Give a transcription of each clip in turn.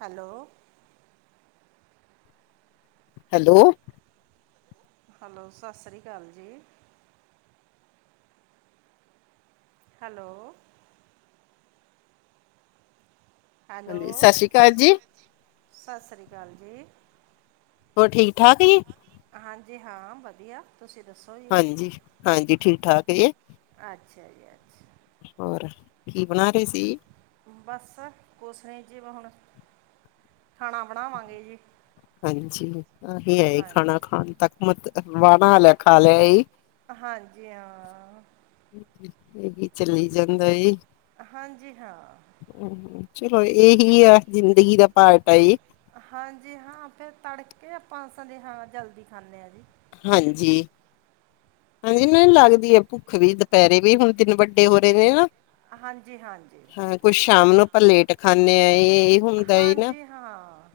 Hello. Hello hello, ਸਸ ਸ੍ਰੀ ਕਾਲ ਜੀ। ਹੈਲੋ ਹਾਂਜੀ ਸਤਿ ਹੈਲੋ, ਸ੍ਰੀ ਅਕਾਲ ਜੀ ਸਸ ਸ੍ਰੀ ਕਾਲ ਜੀ। ਹੋਰ, ਠੀਕ -ਠਾਕ ਜੀ? ਹਾਂਜੀ, ਹਾਂ ਵਧੀਆ ਤੁਸੀਂ ਦੱਸੋ? ਜੀ ਹਾਂਜੀ ਹਾਂਜੀ ਠੀਕ, ਠਾਕ ਏਜ ਅੱਛਾ ਜੀ, ਅੱਛਾ। ਹੋਰ, ਕੀ ਬਣਾ ਰੇ ਸੀ? ਬਸ ਕੁਛ ਨੀਂ, ਜਿਵੇ ਹੁਣ ਖਾਣਾ ਬਣਾਵਾਂਗੇ ਜੀ ਹਾਂਜੀ ਆਹੀ ਐ, ਖਾਣਾ ਹਾਂਜੀ ਖਾਣ ਤੱਕ। ਮ, ਵਾਹਨਾ ਲੈ, ਖਾ ਲੇਆ ਈ? ਹਾਂਜੀ, ਹਾਂ ਏਹੀ, ਚੱਲੀ ਜਾਂਦਾ ਏ। ਹਾਂਜੀ, ਹਾਂ। ਚਲੋ ਏਹੀ ਐ, ਜਿੰਦਗੀ ਦਾ ਪਾਰਟ ਆ ਏਹ। ਹਾਂਜੀ ਹਾਂ, ਫੇਰ ਤੜਕੇ, ਆਪਾਂ ਸਨੇਹਾ ਜਲਦੀ ਖਾਂਨੇ ਆਂ ਜੀ ਹਾਂਜੀ। ਹਾਂਜੀ ਮੈਨੂੰ ਲੱਗਦੀ ਏ, ਭੁੱਖ ਵੀ, ਦੁਪੈਰੇਂ ਵੀ, ਹੁਣ ਦਿਨ ਵੱਡੇ ਹੋ ਰਏ ਨੇ, ਨਾ। ਹਾਂਜੀ-ਹਾਂਜੀ। ਕੁਛ, ਸ਼ਾਮ ਨੂੰ ਆਪਾਂ ਲੇਟ ਖਾਂਨੇ ਆ। ਇਹ ਹੁੰਦਾ ਓਨਾ ਹਾਂਜੀ ਹਾਂ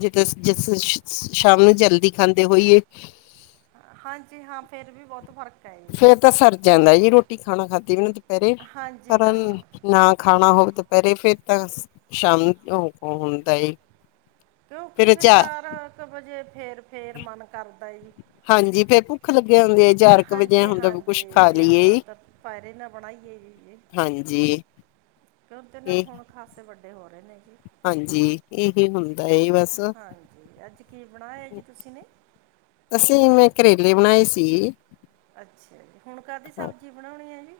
ਜਿੱਦ ਸ ਸ ਸ਼ਾਮ ਨੂੰ ਜਲਦੀ ਖਾਂਦੇ ਹੋਈਏ। ਹਾਂਜੀ ਹਾਂ, ਫੇਰ ਵੀ ਬੌੱਤ ਫਰਕ ਫੇਰ ਤਾਂ ਸਰ ਜਾਂਦਾ ਜੀ, ਰੋਟੀ ਖਾਣਾ ਖਾਧੀ ਵੀ ਨਾ ਦੁਪਹਿਰੇ ਹਾਂਜੀ ਪਰ ਹਾਂ ਨਾ, ਖਾਣਾ ਹੋਵੇ ਦੁਪਹੈਰੇ ਫਿਰ ਤਾਂ ਸ਼ਾਮ ਹੁੰਦਾ ਏ। ਕਿਉਂਕਿ, ਫੇਰ ਚਾਰ ਕੁ ਵਜੇ ਫੇਰ- ਫੇ‍ਰ ਮਨ ਕਰਦਾ ਜੀ। ਹਾਂਜੀ, ਫੇਰ ਭੁੱਖ ਲੱਗੇ ਜਾਂਦੀ ਐ। ਚਾਰ ਕੁ ਵਜਹਾ ਐਂ ਹਾਂਜੀ ਹੁੰਦਾ, ਵੀ ਕੁਛ ਹਾਂਜੀ ਖਾ ਜੀ ਹੁਣ ਲਈਏ, ਤਾਂ ਪੈਰੇ ਨਾ ਬਣਾਈਏ ਜੀ ਜੀ ਹਾਂਜੀ। ਕਿਉਂ ਤੇ ਨੇ ਇਹ ਹੁਣ ਖਾਸੇ ਵੱਡੇ ਹੋ ਰਏ ਨੇ। ਜੀ ਹਾਂਜੀ, ਏਹ ਹੁੰਦਾ ਐ ਬਸ। ਤੇ ਅੱਜ ਕੀ ਬਣਾਏਆ ਜੀ,? ਤੁਸੀਂ ਨੇ ਅਸੀਂ, ਮੈ ਕਰੇਲੇ ਬਣਾਏ ਸੀਗੇ। ਅੱਛਾ ਜੀ, ਹੁਣ ਕਾਹਦੀ ਸਬਜ਼ੀ ਬਣਾਉਣੀ ਹੈ ਜੀ?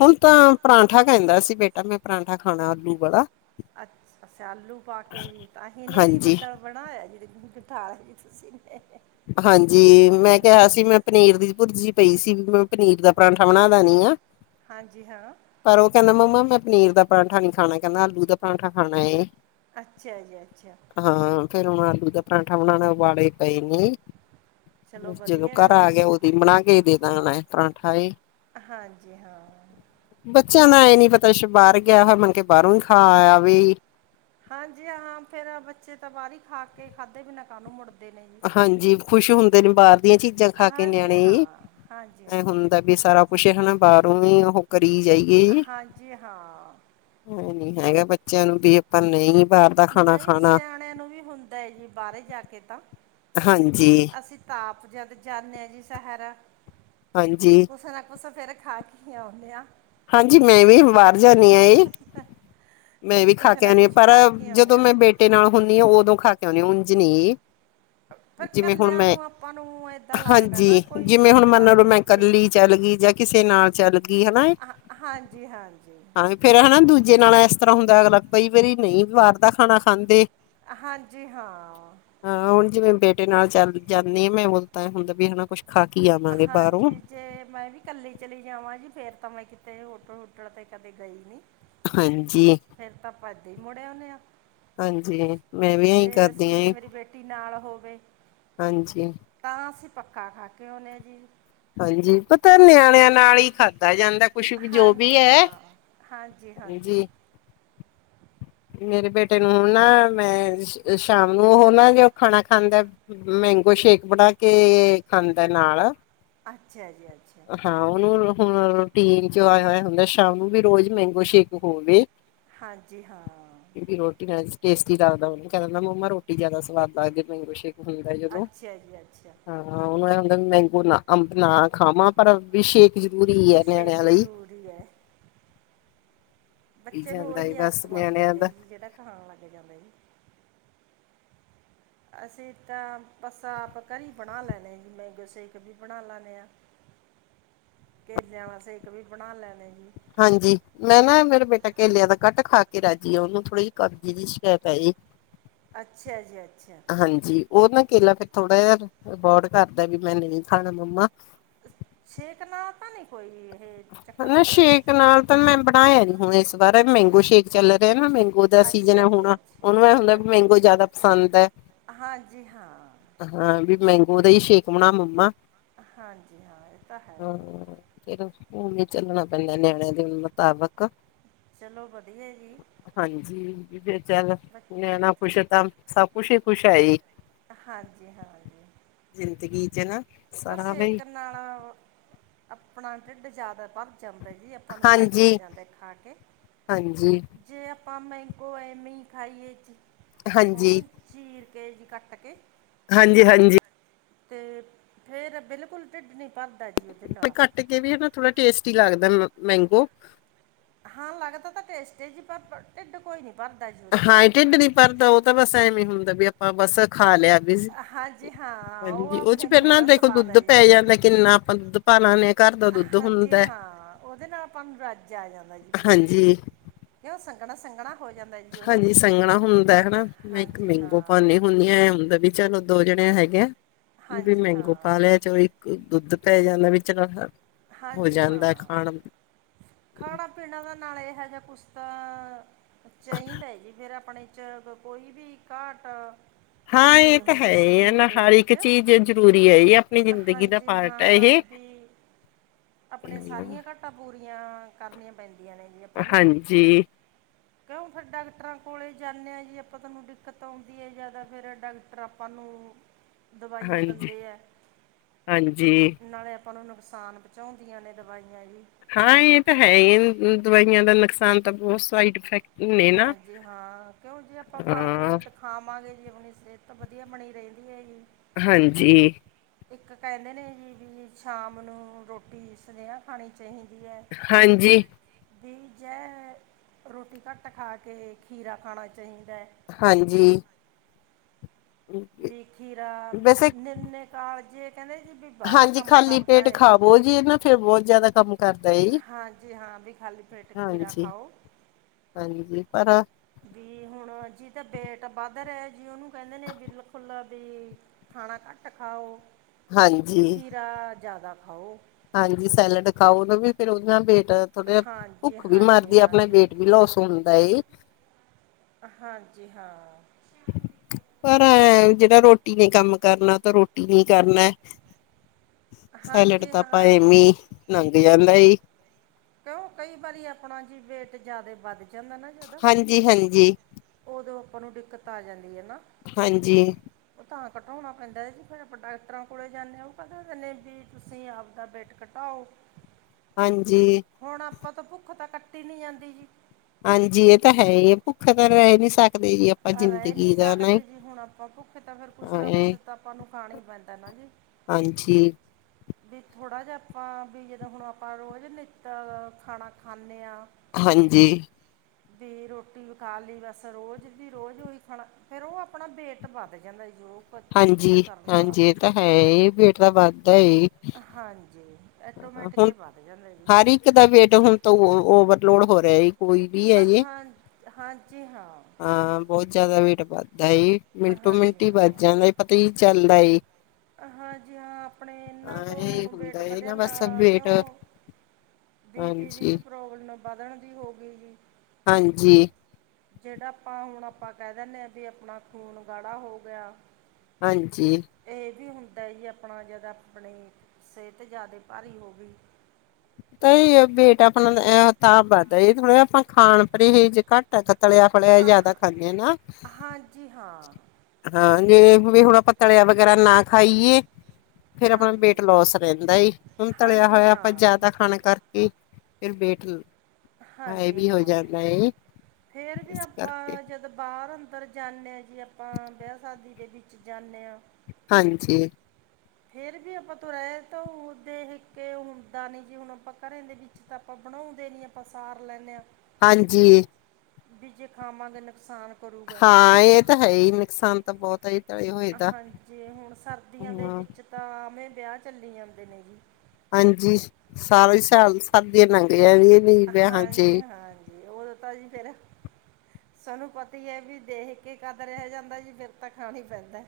ਹੁਣ ਤਾਂ ਪਰਾਂਠਾ ਕੈੰਦਾ ਸੀ ਬੇਟਾ, ਮੈਂ ਪਰਾਂਠਾ ਖਾਣਾ ਆਲੂ ਵਾਲਾ। ਅਸੀਂ ਆਲੂ ਪਾ ਕੇ ਜੀ, ਤਾਂ ਹੀ ਨੇਰੀ ਹਾਂਜੀ ਬੱਦਲ ਬ ਆ ਐ ਜੀ, ਦੇਖੋ ਗੁਠਾਲ [unintelligible] ਹਾਂਜੀ, ਮੈਂ ਕਿਹਾ ਸੀ ਮੈਂ ਪਨੀਰ ਦੀ ਭੁਰਜੀ ਪਈ ਸੀ, ਵੀ ਮੈਂ ਪਨੀਰ ਦਾ ਪਰਾਂਠਾ ਬਣਾ ਦੇਨੀਂ ਆ। ਹਾਂਜੀ ਹਾਂ, ਪਰ ਉਹ ਕੈਂਦਾ, ਮੰਮਾ ਮੈਂ ਪਨੀਰ ਦਾ ਪਰਾਂਠਾ ਨੀਂ ਖ਼ਾਨਾ ਕੈਂਦਾ, ਆਲੂ ਦਾ ਪਰਾਂਠਾ ਖਾਨਾ ਏ। ਅੱਛਾ ਜੀ ਅੱਛਾ ਹਾਂ ਫੇਰ ਹੁਣ ਆਲੂ ਦਾ ਪਰਾਂਠਾ ਬਣਾਣਾ ਵਾਲੇ ਪਏ ਨੇ। ਚਲੋ ਜਦੋਂ ਵਧੀਆ ਘਰ ਗੱਲ ਹੈ ਆ ਜੀ ਗਿਆ ਉਦੀ ਈ ਬਣਾ ਕੇ ਦੇਣਾ ਪਰਾਂਠਾ ਜੀ। ਹਾਂਜੀ ਹਾਂ, ਬੱਚਿਆਂ ਦਾ ਐ ਨੀ ਪਤਾ ਬਾਰ ਗਿਆ ਹੋਇਆ ਮੰਨ ਕੇ ਬਾਰੋਂ ਈ ਖਾ ਆਇਆ ਵੇ। ਹਾਂਜੀ ਹਾਂ ਫੇਰ ਬੱਚੇ ਤਾਂ ਬਾਰੀ ਈ ਖਾ ਕੇ ਖਾਧੇ ਬਿਨਾਂ ਕਾਨੂੰ ਮੁੜਦੇ ਨੇ। ਜੀ ਹਾਂਜੀ ਖੁਸ਼ ਹੁੰਦੇ ਨੇ ਬਾਰ ਦੀਆਂ ਚੀਜ਼ਾਂ ਖਾ ਕੇ ਹਾਂਜੀ ਨਿਆਣੇ ਈ ਹਾਂ ਹਾਂਜੀ ਐ ਹਾਂ ਹੁੰਦਾ ਵੀ ਸਾਰਾ ਕੁਛ ਹਨਾ ਬਾਰੋਂ ਵੀ ਉਹ ਕਰੀ ਜਾਈ ਹਾਂਜੀ ਹਾਂ, ਐ ਨੀ ਹੈਗਾ ਬੱਚਿਆਂ ਨੂੰ ਵੀ ਆਪਾਂ ਨਈ ਬਾਰ ਦਾ ਖਾਣਾ ਖਾਣਾ ਣਿਆਂ ਨੂੰ ਵੀ ਹੁੰ ਦਾ ਏ ਜੀ ਬਾਰੇ ਜਾ ਕੇ ਤਾਂ, ਹਾਂਜੀ, ਅਸੀਂ ਤਾ ਆਪ ਜਦ ਜਾਨੇ ਆ ਜੀ ਸ਼ਹਿਰ ਹਾਂਜੀ, ਕੁਸ ਨਾ ਕੁਛ ਫੇ ਖਾ ਕੇ ਈ ਆਓਨੇ ਆ। ਹਾਂਜੀ ਮੈਂ ਵੀ ਬਾਰ ਜਾਨੀ ਆ ਜੀ। ਮੈਂ ਵੀ ਕੁਛ ਖਾ ਕੇ ਨਾ ਆਨੀ ਆ ਕੁਛ ਪਰ ਖਾ ਕੇ ਆਉਂਦੇ ਜਦੋਂ ਹਾਂ ਮੈਂ ਬੇਟੇ ਨਾਲ ਹੁਨੀ ਆ ਉਦੋਂ ਖਾ ਕੇ ਆਉਨੀ ਆ ਉੰਝ ਨੀ [inaudible] ਜਿਵੇਂ ਹੁਣ ਮੈਂ, ਨੂੰ ਆਪਾਂ ਨੂੰ ਏਦਾਂ ਲੱਗਦਾ ਨਾ ਹਾਂਜੀ ਕੋਈ ਜਿਵੇਂ ਹੁਣ ਪਿੰਡ ਦਾ ਮੰਨ ਲੋ ਮਿਲ ਮੈਂ ਜੇ ਕੱਲੀ ਚੱਲ ਗਈ ਜਾਂ ਕਿਸੇ ਨਾਲ ਚੱਲ ਗੀ ਹਨਾ ਜੀ ਹਾਂ, ਹਾਂਜੀ ਹਾਂਜੀ। ਫੇਰ ਹਨਾ ਦੂਜੇ ਨਾਲ ਏਸ ਤਰ੍ਹਾਂ ਹੁੰਦਾ ਅਗਲਾ ਕਈ ਵਾਰੀ ਨਈ ਬਾਰ ਦਾ ਖਾਣਾ ਖਾਂਦੇ। ਹਾਂਜੀ ਹਾਂ। ਹਾਂ ਹੁਣ ਜਿਵੇਂ ਬੇਟੇ ਨਾਲ ਚੱਲ ਜਾਨੀ ਆ ਮੈਂ ਉਹ ਤਾਂ ਹੁੰਦਾ ਵੀ ਹਨਾ ਕੁਛ ਖਾ ਕੇ ਆਵਾਂਗੇ ਬਾਹਰੋਂ ਹਾਂਜੀ ਜੇ ਮੈ ਵੀ ਕੱਲੀ ਚਲੀ ਜਾਵਾਂ ਜੀ ਫੇਰ ਤਾਂ ਮੈਂ ਕਿਤੇ ਹੋਟਲ ਹੁਟਲ ਤੇ ਕਦੇ ਗਈ ਨੀ। ਹਾਂਜੀ, ਫੇਰ ਤਾਂ ਆਪਾਂ ਏਦਾਂ ਈ ਮੁੜੇ ਆਓਨੇ ਆ। ਹਾਂਜੀ ਮੈਂ ਵੀ ਅਈ ਕਰਦੀ ਅਸੀਂ ਆ ਜੀ। [unintelligible] ਨਾਲ ਹੋਵੇ। ਹਾਂਜੀ, ਤਾਂ ਅਸੀਂ ਪੱਕਾ ਖਾ ਕੇ ਆਉਂਨੇ ਆ ਜੀ। ਹਾਂਜੀ ਪਤਾ ਨਿਆਣਿਆਂ ਨਾਲ ਈ ਖਾਧਾ ਜਾਂਦਾ। ਕੁਛ ਜੋ ਵੀ ਹਾਂਜੀ ਐ ਹਾਂ ਹਾਂਜੀ। ਮੇਰੇ ਬੇਟੇ ਨੂੰ ਨਾ ਮੈਂ ਸ਼ਾਮ ਨੂੰ ਔਹੋ ਨਾ ਜਦ ਖਾਣਾ ਖਾਂਦਾ। ਮੈਂਗੋ ਸ਼ੇਕ ਬਣਾ ਕੇ ਖਾਂਦਾ ਨਾਲ ਅੱਛਾ ਜੀ ਅੱਛਾ, ਹਾਂ ਉਹਨੂੰ ਹੁਣ ਰੂਟੀਨ ਚ ਆਇਆ ਹੋਇਆ ਹੁੰਦਾ ਸ਼ਾਮ ਨੂੰ ਵੀ ਰੋਜ਼ ਮੈਂਗੋ ਸ਼ੇਕ ਹੋਵੇ। ਹਾਂਜੀ ਹਾਂ। ਕਿਉਂਕਿ ਰੋਟੀ ਨਾਲ ਟੇਸਟੀ ਲਗਦਾ ਔਨੂੰ ਕਹਿ ਦਿੰਦਾ ਮੰਮਾ ਰੋਟੀ ਜਿਆਦਾ ਸਵਾਦ ਲੱਗਦੀ ਐ ਮੈਂਗੋ ਸੇਕ ਹੁੰਦਾ ਜਦੋਂ ਅੱਛਾ ਜੀ ਅੱਛਾ ਹਾਂ ਉਹਨੂੰ ਹੁੰਦਾ ਮੈਂਗੂ ਨਾ ਅੰਬ ਨਾ ਖਾਵਾਂ ਪਰ ਵੀ ਸ਼ੇਕ ਜ਼ਰੂਰੀ ਐ ਨਿਆਣਿਆਂ ਲਈ। ਵੀ ਐ। ਪੀ ਬੱਚੇ ਨੂੰ ਜਾਂਦਾ ਏ ਉਹੀ ਬਸ ਆਦਤ ਬਣ ਨਿਆਣਿਆਂ ਜਾਂਦੀ ਐ ਦਾ ਜੀ ਜਿਹੜਾ ਖਾਣ ਲੱਗ ਜਾਂਦਾ ਜੀ। ਅਸੀਂ ਤਾਂ ਬਸ ਆਪ ਘਰੀ ਬਣਾ ਲੈਨੇ ਆ ਜੀ ਮੈਗੋ ਸੇਕ ਵੀ ਬਣਾ ਲੈਨੇ ਆ। ਕੇਲਿਆਂ ਵਾਲਾ ਸੇਕ ਵੀ, ਬਣਾ ਲੈਣੇ ਜੀ। ਹਾਂਜੀ। ''ਮੈਂ ਨਾ ਮੇਰਾ ਬੇਟਾ ਕੇਲਿਆਂ ਦਾ ਕੱਟ ਖਾਕੇ ਰਾਜੀ ਆ, ਉਹਨੂੰ ਥੋੜ੍ਹੀ ਜਹੀ ਕਬਜ਼‌ ਦੀ ਸ਼ਿਕਾਇਤ ਆ ਜੀ। ਅੱਛਾ ਜੀ, ਅੱਛਾ। ਹਾਂਜੀ, ਉਹ ਨਾ ਕੇਲਾ ਫੇਰ ਥੋੜਾ ਜਿਹਾ ਅਬੋਡ ਕਰਦਾ ਵੀ, ਮੈਂ ਨਹੀਂ ਖਾਣਾ ਮੰਮਾ। ਸ਼ੇਕ ਨਾਲ ਤਾਂ ਨਹੀਂ, ਕੋਈ ਇਹ ਚੱਕਰ ਹੁੰਦਾ ਜੀ। ਪਰ ਮੈਂ ਬਣਾਇਆ ਨੀ ਹੁਣ ਇਸ ਬਾਰ, ਮੈਂਗੋ ਸ਼ੇਕ ਚੱਲ ਰਿਹਾ ਨਾ ਮੈਂਗੋ ਦਾ ਸੀਜਨ ਹੈ ਅੱਛਾ ਜੀ ਹੋਣਾ, ਉਹਨੂੰ ਐ ਹੁੰਦਾ ਅੱਛਾ ਵੀ ਅੱਛਾ ਮੈਂਗੋ ਜ਼ਿਆਦਾ ਪਸੰਦ ਐ। ਹਾਂਜੀ ਹਾਂ ਹਾਂ, ਵੀ ਮੈਂਗੋ ਦਾ ਈ ਸ਼ੇਕ ਬਣਾ ਮੰਮਾ। ਹਾਂਜੀ-ਹਾਂ, ਇਹ ਤਾ ਹੈ ਹਾਂ ਈ। ਫਿਰ ਹੁਣ ਵੀ ਚੱਲਣਾ ਪੈਂਦਾ, ਨਿਆਣਿਆਂ ਦੇ ਮੁਤਾਬਿਕ। ਚਲੋ ਵਧੀਆ ਜੀ। ਹਾਂਜੀ, ਚੱਲ ਬੱਚ- ਨਿਆਣਾ ਖੁਸ਼ ਤਾਂ, ਸਭ ਕੁਛ ਹੀ ਖੁਸ਼ ਹੈਹੀ। ਹਾਂਜੀ-ਹਾਂਜੀ। ਜ਼ਿੰਦਗੀ'ਚ ਨਾ। ਕਿ ਸਾਰਾ ਵੀ ਸੇਕ ਨਾਲ, ਅਪਣਾ ਢਿੱਡ ਜ਼ਿਆਦਾ ਭਰ ਜਾਂਦਾ ਜੀ, ਆਪਾਂ ਨੂੰ ਰੱਜ ਆ ਹਾਂਜੀ ਜਾਂਦਾ ਖਾਕੇ। ਹਾਂਜੀ ਜੇ, ਆਪਾਂ ਮੈਂਗੋ ਐਮੀ ਖਾਈਏ ਹਾਂਜੀ। ਉਹਨੂੰ ਚੀਰ ਕੇ ਜੀ, ਕੱਟਕੇ। ਹਾਂਜੀ-ਹਾਂਜੀ। ਤੇ, ਫੇਰ ਬਿਲਕੁਲ ਢਿੱਡ ਨੀ ਭਰਦਾ ਜੀ, ਉਹਦੇ ਨਾਲ। ਤੇ ਕਿਵੇਂ ਆ ਨਾ, ਥੋੜਾ ਟੇਸਟੀ ਲੱਗਦਾ ਮੈਂਗੋ। ਹਾਂ, ਲੱਗਦਾ ਤਾਂ ਟੇਸਟੀ ਜੀ, ਪਰ ਢਿੱਡ ਕੋਈ ਨੀ ਹਾਂਏ, ਢਿੱਡ ਨੀ ਭਰਦਾ ਉਹ ਤਾਂ ਬਸ ਐਵੇਂ ਹੁੰਦਾ, ਵੀ ਆਪਾਂ ਬਸ ਖਾਲਿਆ। ਹਾਂਜੀ-ਹਾਂ, ਉਹ ਆਪਦੇ ਫੇਰ ਮੂੰਹ ਨਾ ਦਾ ਦੇਖੋ ਸਵਾਦ ਆ ਦੁੱਧ ਜੀ। ਪੈ ਜਾਂਦਾ ਕਿੰਨਾ ਆਪਾਂ ਦੁੱਧ ਪਾ ਲਾਨੇ ਆ ਘਰ ਦਾ ਦੁੱਧ ਹੁੰਦਾ ਹਾਂਜੀ-ਹਾਂ, ਉਹਦੇ ਨਾਲ ਆਪਾਂ ਨੂੰ ਰੱਜ ਆ ਜਾਂਦਾ ਜੀ ਪੀਕੇ। ਹਾਂਜੀ ਕਿਉਂ, ਸੰਘਣਾ-ਸੰਘਣਾ ਹੋ ਜਾਂਦਾ। ਜੀ ਉਹ ਹਾਂਜੀ ਸੰਘਣਾ ਹੁੰਦਾ ਹਨਾ, ਮੈਂ ਇੱਕ ਹਾਂਜੀ ਮੈਂਗੋ ਹਾਂ ਪਾਂਨੀ ਹੁੰਨੀ ਆਂ, ਐ ਹੁੰਦਾ ਵੀ ਚਲੋ ਦੋ ਜਣੇ ਹੈਗੇ ਆ, ਵੀ ਹਾਂਜੀ ਹਾਂ ਮੈਂਗੋ ਪਾਲਿਆ ਚਲੋ ਜੀ। ਦੁੱਧ ਪੈ ਜਾਂਦਾ ਵਿਚ, [inaudible] ਹੋ ਹਾਂਜੀ ਜਾਂਦਾ ਖਾਣ। ਪਿੰਡਾਂ ਦਾ ਨਾਲ ਇਹ ਹੈਗਾ, ਕੁਸ ਤਾ ਚਾਹੀਦਾ ਹੈ ਜੀ, ਫੇਰ ਆਪਣੇ ਚ, ਕੋਈ ਵੀ ਘਾਟ ਹਾਂ ਨਹੀਂ ਇਹ ਤਾਂ ਹੁੰਦੀ ਹੈ ਹੀ ਹੈ ਸਰੀਰ ਨਾ ਦੇ ਹਰ ਇੱਕ ਵਿੱਚ, ਚੀਜ਼ ਜ਼ਰੂਰੀ ਹੈ ਇਹ ਆਪਣੀ ਜ਼ਿੰਦਗੀ ਦਾ ਪਾਰਟ ਹੈ ਹਾਂਜੀ-ਹਾਂ, ਇਹ ਵੀ ਆਪਣੇ ਸਾਰੀਆਂ ਘਾਟਾਂ ਪੂਰੀਆਂ ਕਰਨੀਆਂ ਪੈਂਦੀਆਂ ਨੇ ਜੀ, ਆਪਾਂ ਨੂੰ। ਹਾਂਜੀ ਕਿਉਂ ਫਿਰ ਡਾਕਟਰਾਂ ਕੋਲ ਜਾਂਨੇ ਆ ਜੀ, ਆਪਾਂ ਤੁਹਾਨੂੰ ਦਿੱਕਤ ਆਉਂਦੀ ਹੈ ਜਾਦਾ ਫਿਰ ਡਾਕਟਰ ਆਪਾਂ ਨੂੰ ਦਵਾਈਆਂ ਹਾਂਜੀ ਦੰਦੇ ਆ, ਹਾਂਜੀ ਨਾਲੇ ਆਪ ਆਪਾਂ ਨੂੰ ਨੁਕਸਾਨ ਪਹੁੰਚਾਉਂਦੀਆਂ ਨੇ, ਦਵਾਈਆਂ ਜੀ। ਹਾਂ, ਇਹ ਤਾਂ ਹੈਹੀ ਦਵਾਈਆਂ ਦਾ ਨੁਕਸਾਨ ਤਾਂ ਬਹੁਤ ਸਾਈਡ-ਫਾਇਕਟ ਹਾਂਜੀ-ਹਾਂ, ਕਿਉਂ ਜੇ ਆਪਾਂ ਫਲ ਹਾਂ ਫਲੂਟ ਖਾਵਾਂਗੇ ਜੀ, ਆਪਣੀ ਸਿਹਤ ਤਾਂ ਵਧੀਆ ਬਣੀ ਰਹਿੰਦੀ ਹੈਗੀ। ਹਾਂਜੀ। ਇੱਕ ਕਹਿੰਦੇ ਨੇ ਜੀ ਵੀ ਸ਼ਾਮ ਨੂੰ, ਰੋਟੀ ਸਨੇਹਾ ਖਾਣੀ ਚਾਹੀਦੀ ਹੈ। ਹਾਂਜੀ। ਵੀ ਜੈ ਰੋਟੀ ਘੱਟ ਖਾ ਕੇ ਖੀਰਾ ਖਾਣਾ ਚਾਹੀਦਾ ਹਾਂਜੀ ਖੀਰਾ ਵੈਸੇ ਨਿੰਨੇ ਕਾਲਜੇ ਕਹਿੰਦੇ ਬੜਾ ਹਾਂਜੀ ਕੰਮ ਖਾਲੀ ਕਰਦਾ ਪੇਟ ਇਹ ਖਾਵੋ ਜੀ ਇਹ ਨਾ ਫੇਰ ਬਹੁਤ ਜ਼ਿਆਦਾ ਕੰਮ ਕਰਦਾ ਏ ਜੀ। ਹਾਂਜੀ ਹਾਂ ਵੀ ਖਾਲੀ ਫੇਟ ਖੀਰਾ ਹਾਂਜੀ ਖਾਓ ਹਾਂਜੀ ਪਰ ਵੀ ਹੁਣ ਜੀਦਾ ਵੇਟ ਵੱਧ ਰਿਹਾ ਜੀ ਉਹਨੂੰ ਕਹਿੰਦੇ ਨੇ ਜਿਹਨੂੰ ਫੁੱਲ ਵੀ ਖਾਣਾ ਘੱਟ ਖਾਓ ਹਾਂਜੀ ਜਾ ਜ਼ਿਆਦਾ ਖਾਓ ਹਾਂਜੀ ਸੈਲਡ ਖਾਓ ਉਹਨੂੰ ਵੀ ਫਿਰ ਉਹਦੇ ਨਾਲ ਵੇਟ ਥੋੜਾਹਾ ਹਾਂਜੀ ਭੁੱਖ ਵੀ ਹਾਂਜੀ ਮਾਰਦੀ ਹੈ ਆਪਣਾ ਹਾਂਜੀ ਵੇਟ ਵੀ ਲੋਸ ਹੁੰਦਾ ਏ ਹਾਂਜੀ ਹਾਂ। ਪਰ ਐ ਜਿਹੜਾ ਰੋਟੀ ਨੇ ਕੰਮ ਕਰਨਾ ਤਾਂ ਰੋਟੀ ਨੀ ਕਰਨਾ [inaudible] ਸੈਲਡ ਹਾਂਜੀ ਤਾਂ ਆਪਾਂ ਹਾਂ ਐਵੇਂ ਲੰਘ ਜਾਂਦਾ ਜੀ ਕਿਉਂ ਕਈ ਵਾਰੀ ਆਪਣਾ ਜੀ ਵੇਟ ਜਿਆਦਾ ਵੱਧ ਜਾਂਦਾ ਨਾ ਜਾਂਦਾ ਹਾਂਜੀ ਹਾਂਜੀ ਉਦੋਂ ਆਪਾਂ ਨੂੰ ਦਿੱਕਤ ਆ ਜਾਂਦੀ ਹੈ ਨਾ ਹਾਂਜੀ ਉਹ ਤਾਂ ਘਟਾਉਣਾ ਪੈਂਦਾ ਹੈ ਜੀ ਫਿਰ ਆਪਾਂ ਡਾਕਟਰਾਂ ਕੋਲੇ ਜਾਂਦੇ ਹਾਂ ਉਹ ਕ ਦਿੰਦੇ ਵੀ ਤੁਸੀਂ ਆਪਦਾ ਬੇਟ ਕੱ ਤਾਂ ਉਹ ਹਾਂਜੀ ਹੁਣ ਆਪਾਂ ਤਾਂ ਭੁੱਖ ਤਾਂ ਕੱਟੀ ਨਹੀਂ ਜਾਂਦੀ ਜੀ ਹਾਂਜੀ ਇਹ ਤਾਂ ਹੈ ਹੀ ਭੁੱਖੇ ਤਾਂ ਰਹਿ ਨੀ ਸਕਦੇ ਜੀ ਆਪਾਂ ਆ ਰਹਿ ਨੀ ਜ਼ਿੰਦਗੀ ਦਾ ਨਾ ਸਕਦੇ ਜੀ ਹੁਣ ਆਪਾਂ ਭੁੱਖੇ ਤਾਂ ਫਿਰ ਕੁਛ ਹਾਂ ਨਾ ਕੁਛ ਤਾਂ ਆਪਾਂ ਨੂੰ ਖਾਣਾ ਹੀ ਪੈਂਦਾ ਨਾ ਜੀ ਹਾਂਜੀ ਵੀ ਥੋੜਾ ਜਿਹਾ ਆਪਾਂ ਵੀ ਜਦੋਂ ਹੁਣ ਆਪਾਂ ਰੋਜ਼ ਨਿੱਤ ਖਾਣਾ ਖਾਂਦੇ ਹਾਂ। ਹਾਂਜੀ ਤੇ ਰੋਟੀ ਪਕਾ ਲਈ ਬਸ ਰੋਜ਼ ਵੀ ਰੋਜ਼ ਉਹੀ ਖਾਣਾ ਫਿਰ ਉਹ ਆਪਣਾ ਵੇਟ ਵੱਧ ਜਾਂਦਾ ਜੀ ਕ ਹਾਂਜੀ ਕਰਨ ਵਾਲਾ ਹਾਂਜੀ ਇਹ ਤਾਂ ਹੈ ਪੇਟ ਤਾਂ ਵੱਧਦਾ ਹਾਂਜੀ ਆਟੋਮੈਟਿਕ ਹੁਣ ਹੀ ਵੱਧ ਜਾਂਦਾ ਜੀ ਹਰ ਇੱਕ ਦਾ ਵੇਟ ਹੁਣ ਤਾਂ ਓਵਰਲੋਡ ਹੋ ਰਿਹਾ ਕੋਈ ਵੀ ਹੈ ਹਾਂ ਜੇ ਹਾਂ ਬਹੁਤ ਜ਼ਿਆਦਾ ਵੇਟ ਵੱਧਦਾ ਜੀ ਮਿੰਟੋ ਹਾਂਜੀ ਮਿੰਟ ਹੀ ਵੱਧ ਹਾਂ ਜਾਂਦਾ ਪਤਾ ਹੀ ਚੱਲਦਾ ਏ ਹਾਂਜੀ ਹਾਂ ਆਪਣੇ ਇਹਨਾਂ ਹਾਂ ਤੋਂ ਇਹ ਹੁਣ ਵੇਟ ਹੁੰਦਾ ਇਹ ਵਧਿਆ ਨਾ ਬਸ ਹਾਂ ਵੇਟ ਕਿਉਂ ਬੀਪੀ ਦੀ ਵੀ ਹਾਂਜੀ ਪ੍ਰੋਬਲਮ ਵਧਣ ਦੀ ਹੋ ਗਈ ਜੀ ਹਾਂਜੀ ਜਿਹੜਾ ਆਪਾਂ ਹੁਣ ਆਪਾਂ ਕਹਿ ਦਿੰਦੇ ਹਾਂ ਵੀ ਆਪਣਾ ਖੂਨ ਗਾੜਾ ਹੋ ਗਿਆ। ਹਾਂਜੀ ਇਹ ਵੀ ਹੁੰਦਾ ਜੀ ਆਪਣਾ ਜਿਆਦਾ ਆਪਣੀ ਸਿਹਤ ਜ਼ਿਆਦੀ ਭਾਰੀ ਹੋ ਗਈ ਤਾਂ ਹੀ ਵੇਟ ਆਪਣਾ ਤਾਂ ਵੱਧਦਾ ਜ ਥੋੜਾ ਆਪਾਂ ਖਾਣ ਪਰਹੇਜ਼ ਹੀ ਘੱਟ ਹੈ ਤਲਿਆ ਫਲਿਆ ਹੀ ਆਹ ਜ਼ਿਆਦਾ ਖਾਂਦੇ ਆ ਨਾ ਹਾਂਜੀ ਹਾਂ ਹਾਂ ਨਹੀਂ ਨਹੀਂ ਹੁਣ ਆਪ ਟਲਿਆ ਵਗੈਰਾ ਨਾ ਖਾਈਏ ਫਿਰ ਆਪਣਾ ਹਾਂਜੀ ਵੇਟ ਲੋਸ ਰਹਿੰਦਾ ਹੁਣ ਤਲਿਆ ਹਾਂਜੀ ਹੋਇਆ ਆਪਾਂ ਹਾਂ ਜ਼ਿਆਦਾ ਖਾਣਾ ਕਰਕੇ ਫਿਰ ਬੈਠ ਲੋ ਹਾਂਜੀ ਹਾਂ, ਫੇਰ ਵੀ ਇਸ ਕਰਕੇ ਆਪਾਂ ਜਦੋਂ ਬਾਹਰ ਅੰਦਰ ਜਾਂਨੇ ਆਂ ਜੀ ਆਪਾਂ, ਵਿਆਹ ਸ਼ਾਦੀ ਦੇ ਵਿੱਚ ਜਾਂਨੇ ਆਂ ਹਾਂਜੀ ਫੇਰ ਵੀ ਆਪਾਂ ਤ ਰਹਿ ਤਾਂ ਦੇਖ ਕੇ ਹੁੰਦਾ ਨੀ ਜੀ, ਹੁਣ ਆਪਾਂ ਘਰੇ ਦੇ ਵਿੱਚ ਅਤੇ ਆਪਾਂ ਬਣਾਉਦੇ ਨਹੀਂ ਆਪਾਂ ਸਾਰ ਲੈਂਦੇ ਹਾਂ ਹਾਂਜੀ ਬੀ ਜੇ ਖਾਵਾਂਗੇ ਨੁਕਸਾਨ ਕਰੂਗਾ ਹਾਂ ਇਹ ਤਾਂ ਹੈ ਹੀ ਨੁਕਸਾਨ ਤਾਂ ਬਹੁਤ ਹੈ ਜੀ ਹਾਂਜੀ ਹੁਣ ਸਰਦੀਆਂ ਦੇ ਹਾਂ ਵਿੱਚ ਤਾਂ, ਆਵੇਂ ਵਿਆਹ ਚੱਲੀ ਜਾਂਦੇ ਨੇ ਜੀ ਹਾਂਜੀ ਸਾਰਾ ਸਾਲ ਸਰਦੀਆਂ ਲੰਘ ਜਾਂਦੀਆ ਹਾਂਜੀ ਹਾਂਜੀ ਓਹਦੋਂ ਤਾ ਜੀ ਫਿਰ ਸਾਨੂੰ ਪਤਾ ਹੈ ਵੀ ਦੇਖ ਕੇ ਕਦ ਰਹਿ ਜਾਂਦਾ ਜੀ, ਫਿਰ ਤਾਂ ਖਾਣਾ ਪੈਂਦਾ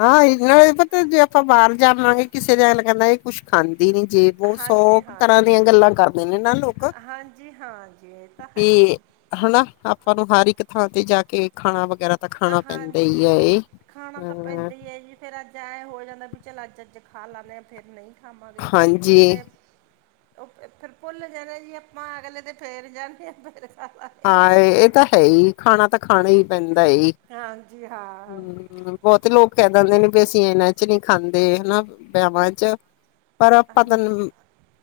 ਹਾਂ ਇਹ ਨਾਲ ਪਤਾ ਜੇ ਆਪਾਂ ਬਾਹਰ ਜਾਵਾਂਗੇ ਕਿਸੇ ਗੱਲ ਕਰਨਾ ਕੁਛ ਖਾਂਦੀ ਨੀ, ਜੇ ਬਹੁਤ ਹਾਂਜੀ ਸੋ ਤਰ੍ਹਾਂ ਹਾਂਜੀ ਦੀਆਂ ਗੱਲਾਂ ਕਰਦੇ ਨੇ ਨਾ ਲੋਕ ਓਹ ਤਾਂ ਹੈ ਵੀ ਹੀ ਹਨਾ ਆਪਾਂ ਨੂੰ ਹਰ ਇੱਕ ਥਾਂ ਤੇ ਜਾ ਕੇ ਖਾਣਾ ਵਗੈਰਾ ਤਾਂ ਖਾਣਾ ਪੈਂਦਾ ਹੀ ਹਾਂਜੀ ਹੈ ਇਹ ਖਾਣਾ ਤਾਂ ਹਮ ਪੈਂਦਾ ਹੀ ਹੈ ਵੀ ਫੇਰ ਅੱਜ ਐਂ ਹੋ ਜਾਂਦਾ ਵੀ ਚੱਲ ਅੱਜ ਅੱਜ ਖਾ ਲਾਦੇ ਹ ਆ ਫਿਰ ਨਹੀਂ ਖਾਵਾਂਗੇ ਹਾਂਜੀ ਤੇ ਫਿਰ ਭੁੱਲ ਜਾਣਾ ਜੀ ਆਪਾਂ, ਅਗਲੇ ਤੇ ਫੇਰ ਜਾਦੇ ਆ ਮੇਰੇ ਹਾਂ ਇਹ ਤਾਂ ਹੈ ਹੀ ਖਾਣਾ ਤਾਂ ਖਾਣਾ ਹੀ ਪੈਂਦਾ ਈ ਹਾਂ ਹਾਂਜੀ ਹਾਂ ਬਹੁਤੇ ਲੋਕ ਕਹਿ ਦਿੰਦੇ ਨੇ ਵੀ ਅਸੀਂ ਇਹਨਾਂ ਚ ਨਹੀਂ ਖਾਂਦੇ ਹੈਨਾ, ਵਿਆਹਾਂ ਚ ਪਰ ਆਪਾਂ ਤੈਨੂੰ,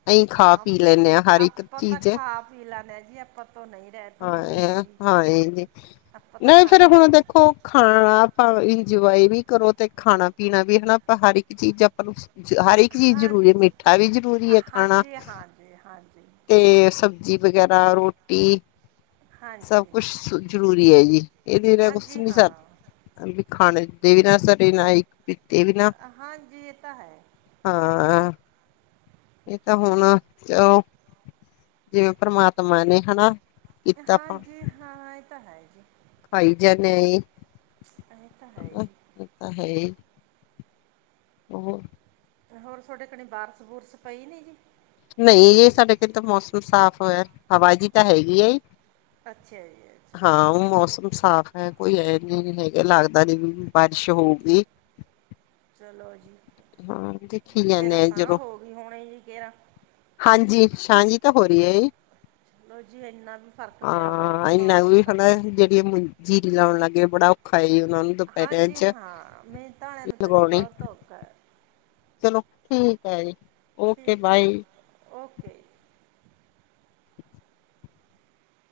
ਅਸੀਂ ਨਾ ਖਾ ਪੀ ਲੈਂਦੇ ਹਾਂ ਹਰ ਇੱਕ ਚੀਜ਼ ਹੈ ਪੀਲਾ ਨੇ ਜੀ ਆਪਾਂ ਤੋਂ ਨਹੀਂ ਰਹਿਤ ਹਾਂ ਏ ਹੁੰਦੀ ਹੈ, ਹੈਗੀ ਹਾਂ ਏ ਜੀ, ਆਪਾਂ ਤਾਂ ਨਹੀਂ ਫੇਰ ਖਾਂਦੇ ਹੁਣ ਦੇਖੋ ਖਾਣਾ ਆਪਾਂ ਇੰਜੋਏ ਵੀ ਕਰੋ ਤੇ ਖਾਣਾ ਪੀਣਾ ਵੀ ਹਨਾ ਆਪਾਂ ਹਰ ਇੱਕ ਚੀਜ਼ ਆਪਾਂ ਨੂੰ ਹਰ ਇੱਕ ਚੀਜ਼ ਹਾਂ ਜ਼ਰੂਰੀ ਹੈ, ਜੀ ਮਿੱਠਾ ਵੀ ਜ਼ਰੂਰੀ ਹੈ ਖਾਣਾ ਹਾਂਜੀ ਹਾਂਜੀ ਹਾਂਜੀ ਹਾਂਜੀ ਤੇ ਸਬਜ਼ੀ ਵਗੈਰਾ ਰੋਟੀ ਸਭ ਹਾਂਜੀ ਕੁਛ ਜ਼ਰੂਰੀ ਹੈਜੀ, ਇਹਦੇ ਨਾਲ ਕੁਛ ਹਾਂਜੀ ਨੀ ਸਰ ਹਾਂ ਵੀ ਖਾਣੇ ਦਦੇ ਵੀ ਨਾ ਸਰੇ ਨਾਲ ਇੱਕ ਪੀਤੇ ਵੀ ਨਾ ਹਾਂਜੀ ਇਹ ਤਾਂ ਹੈ [unintelligible] ਹਾਂ ਇਹ ਤਾਂ ਹੁਣ ਚਲੋ ਜਿਵੇਂ ਪਰਮਾਤਮਾ ਨੇ ਹਨਾ ਕੀਤਾ ਆਪਾਂ ਹਾਂਜੀ ਹਾਂ ਇਹ ਤਾਂ ਹੈ ਹੀ ਐ ਖਾਈ ਜਾਨੇ ਆ ਅਸੀਂ ਹਾਂ ਏ ਤਾਂ ਹੈ ਹੀ। ਔ ਤਾਂ ਹੈ ਈ ਉਹ ਹੋਰ ਤੁਹਾਡੇ ਕਣੀ ਬਾਰਸ਼ ਬੁਰਸ਼ ਪਈ ਨੀ ਜੀ। ਨਹੀਂ ਯੈ ਸਾਡੇ ਕਿੱਥੋਂ ਮੌਸਮ ਸਾਫ਼ ਹੋਇਆ ਏ, ਹਵਾ ਜੀ ਤਾਂ ਹੈਹੀ ਹੈ। ਅੱਛਾ ਜੀ ਅੱਛਾ। ਹਾਂ ਮੌਸਮ ਸਾਫ ਹੈ, ਕੋਈ ਐਨ ਨੀ ਹੈਗਾ, ਲੱਗਦਾ ਨੀ ਵੀ ਬਾਰਿਸ਼ ਹੋਊਗੀ। ਚਲੋ ਜੀ, ਹਾਂ ਦੇਖੀ ਤੇਰਾ ਜਾਂਦੇ ਆ ਸਾਝ ਜਦੋਂ ਹੋ ਗਈ ਹੁਣੇ ਜੀ ਗਿਆ ਹਾਂਜੀ ਸਾਂਝ ਜੀ ਤਾਂ ਹੋ ਰਹੀ ਹੈ ਜੀ ਚਲੋ ਜੀ ਇੰਨਾ ਵੀ ਫਰਕ ਪਿਆ ਬਹੁਤ ਹਾਂ ਹੈ ਇਨਾ ਕੁ ਮੌਸਮ ਦਾ ਹਨ ਜਿਹੜੀ ਜੀਰੀ ਲਾਉਣ ਲੱਗੇਏ, ਬੜਾ ਔਖਾ ਐ ਉਹਨਾ ਨੂੰ ਦੁਪਹਿਰਿਆਂ ਹਾਂਜੀ ਚ ਹਾਂ ਮੈਂ ਤਾ [unintelligible] ਨੂੰ ਤੇ ਲਗਾਉਣੇ ਬੌਤ ਔਖਾ। ਚਲੋ ਠੀਕ ਹੈ ਜੀ। ਓਕੇ ਠੀਕ ਹੈ ਬਾਏ। ਜੀ, ਓਕੇ ਜੀ।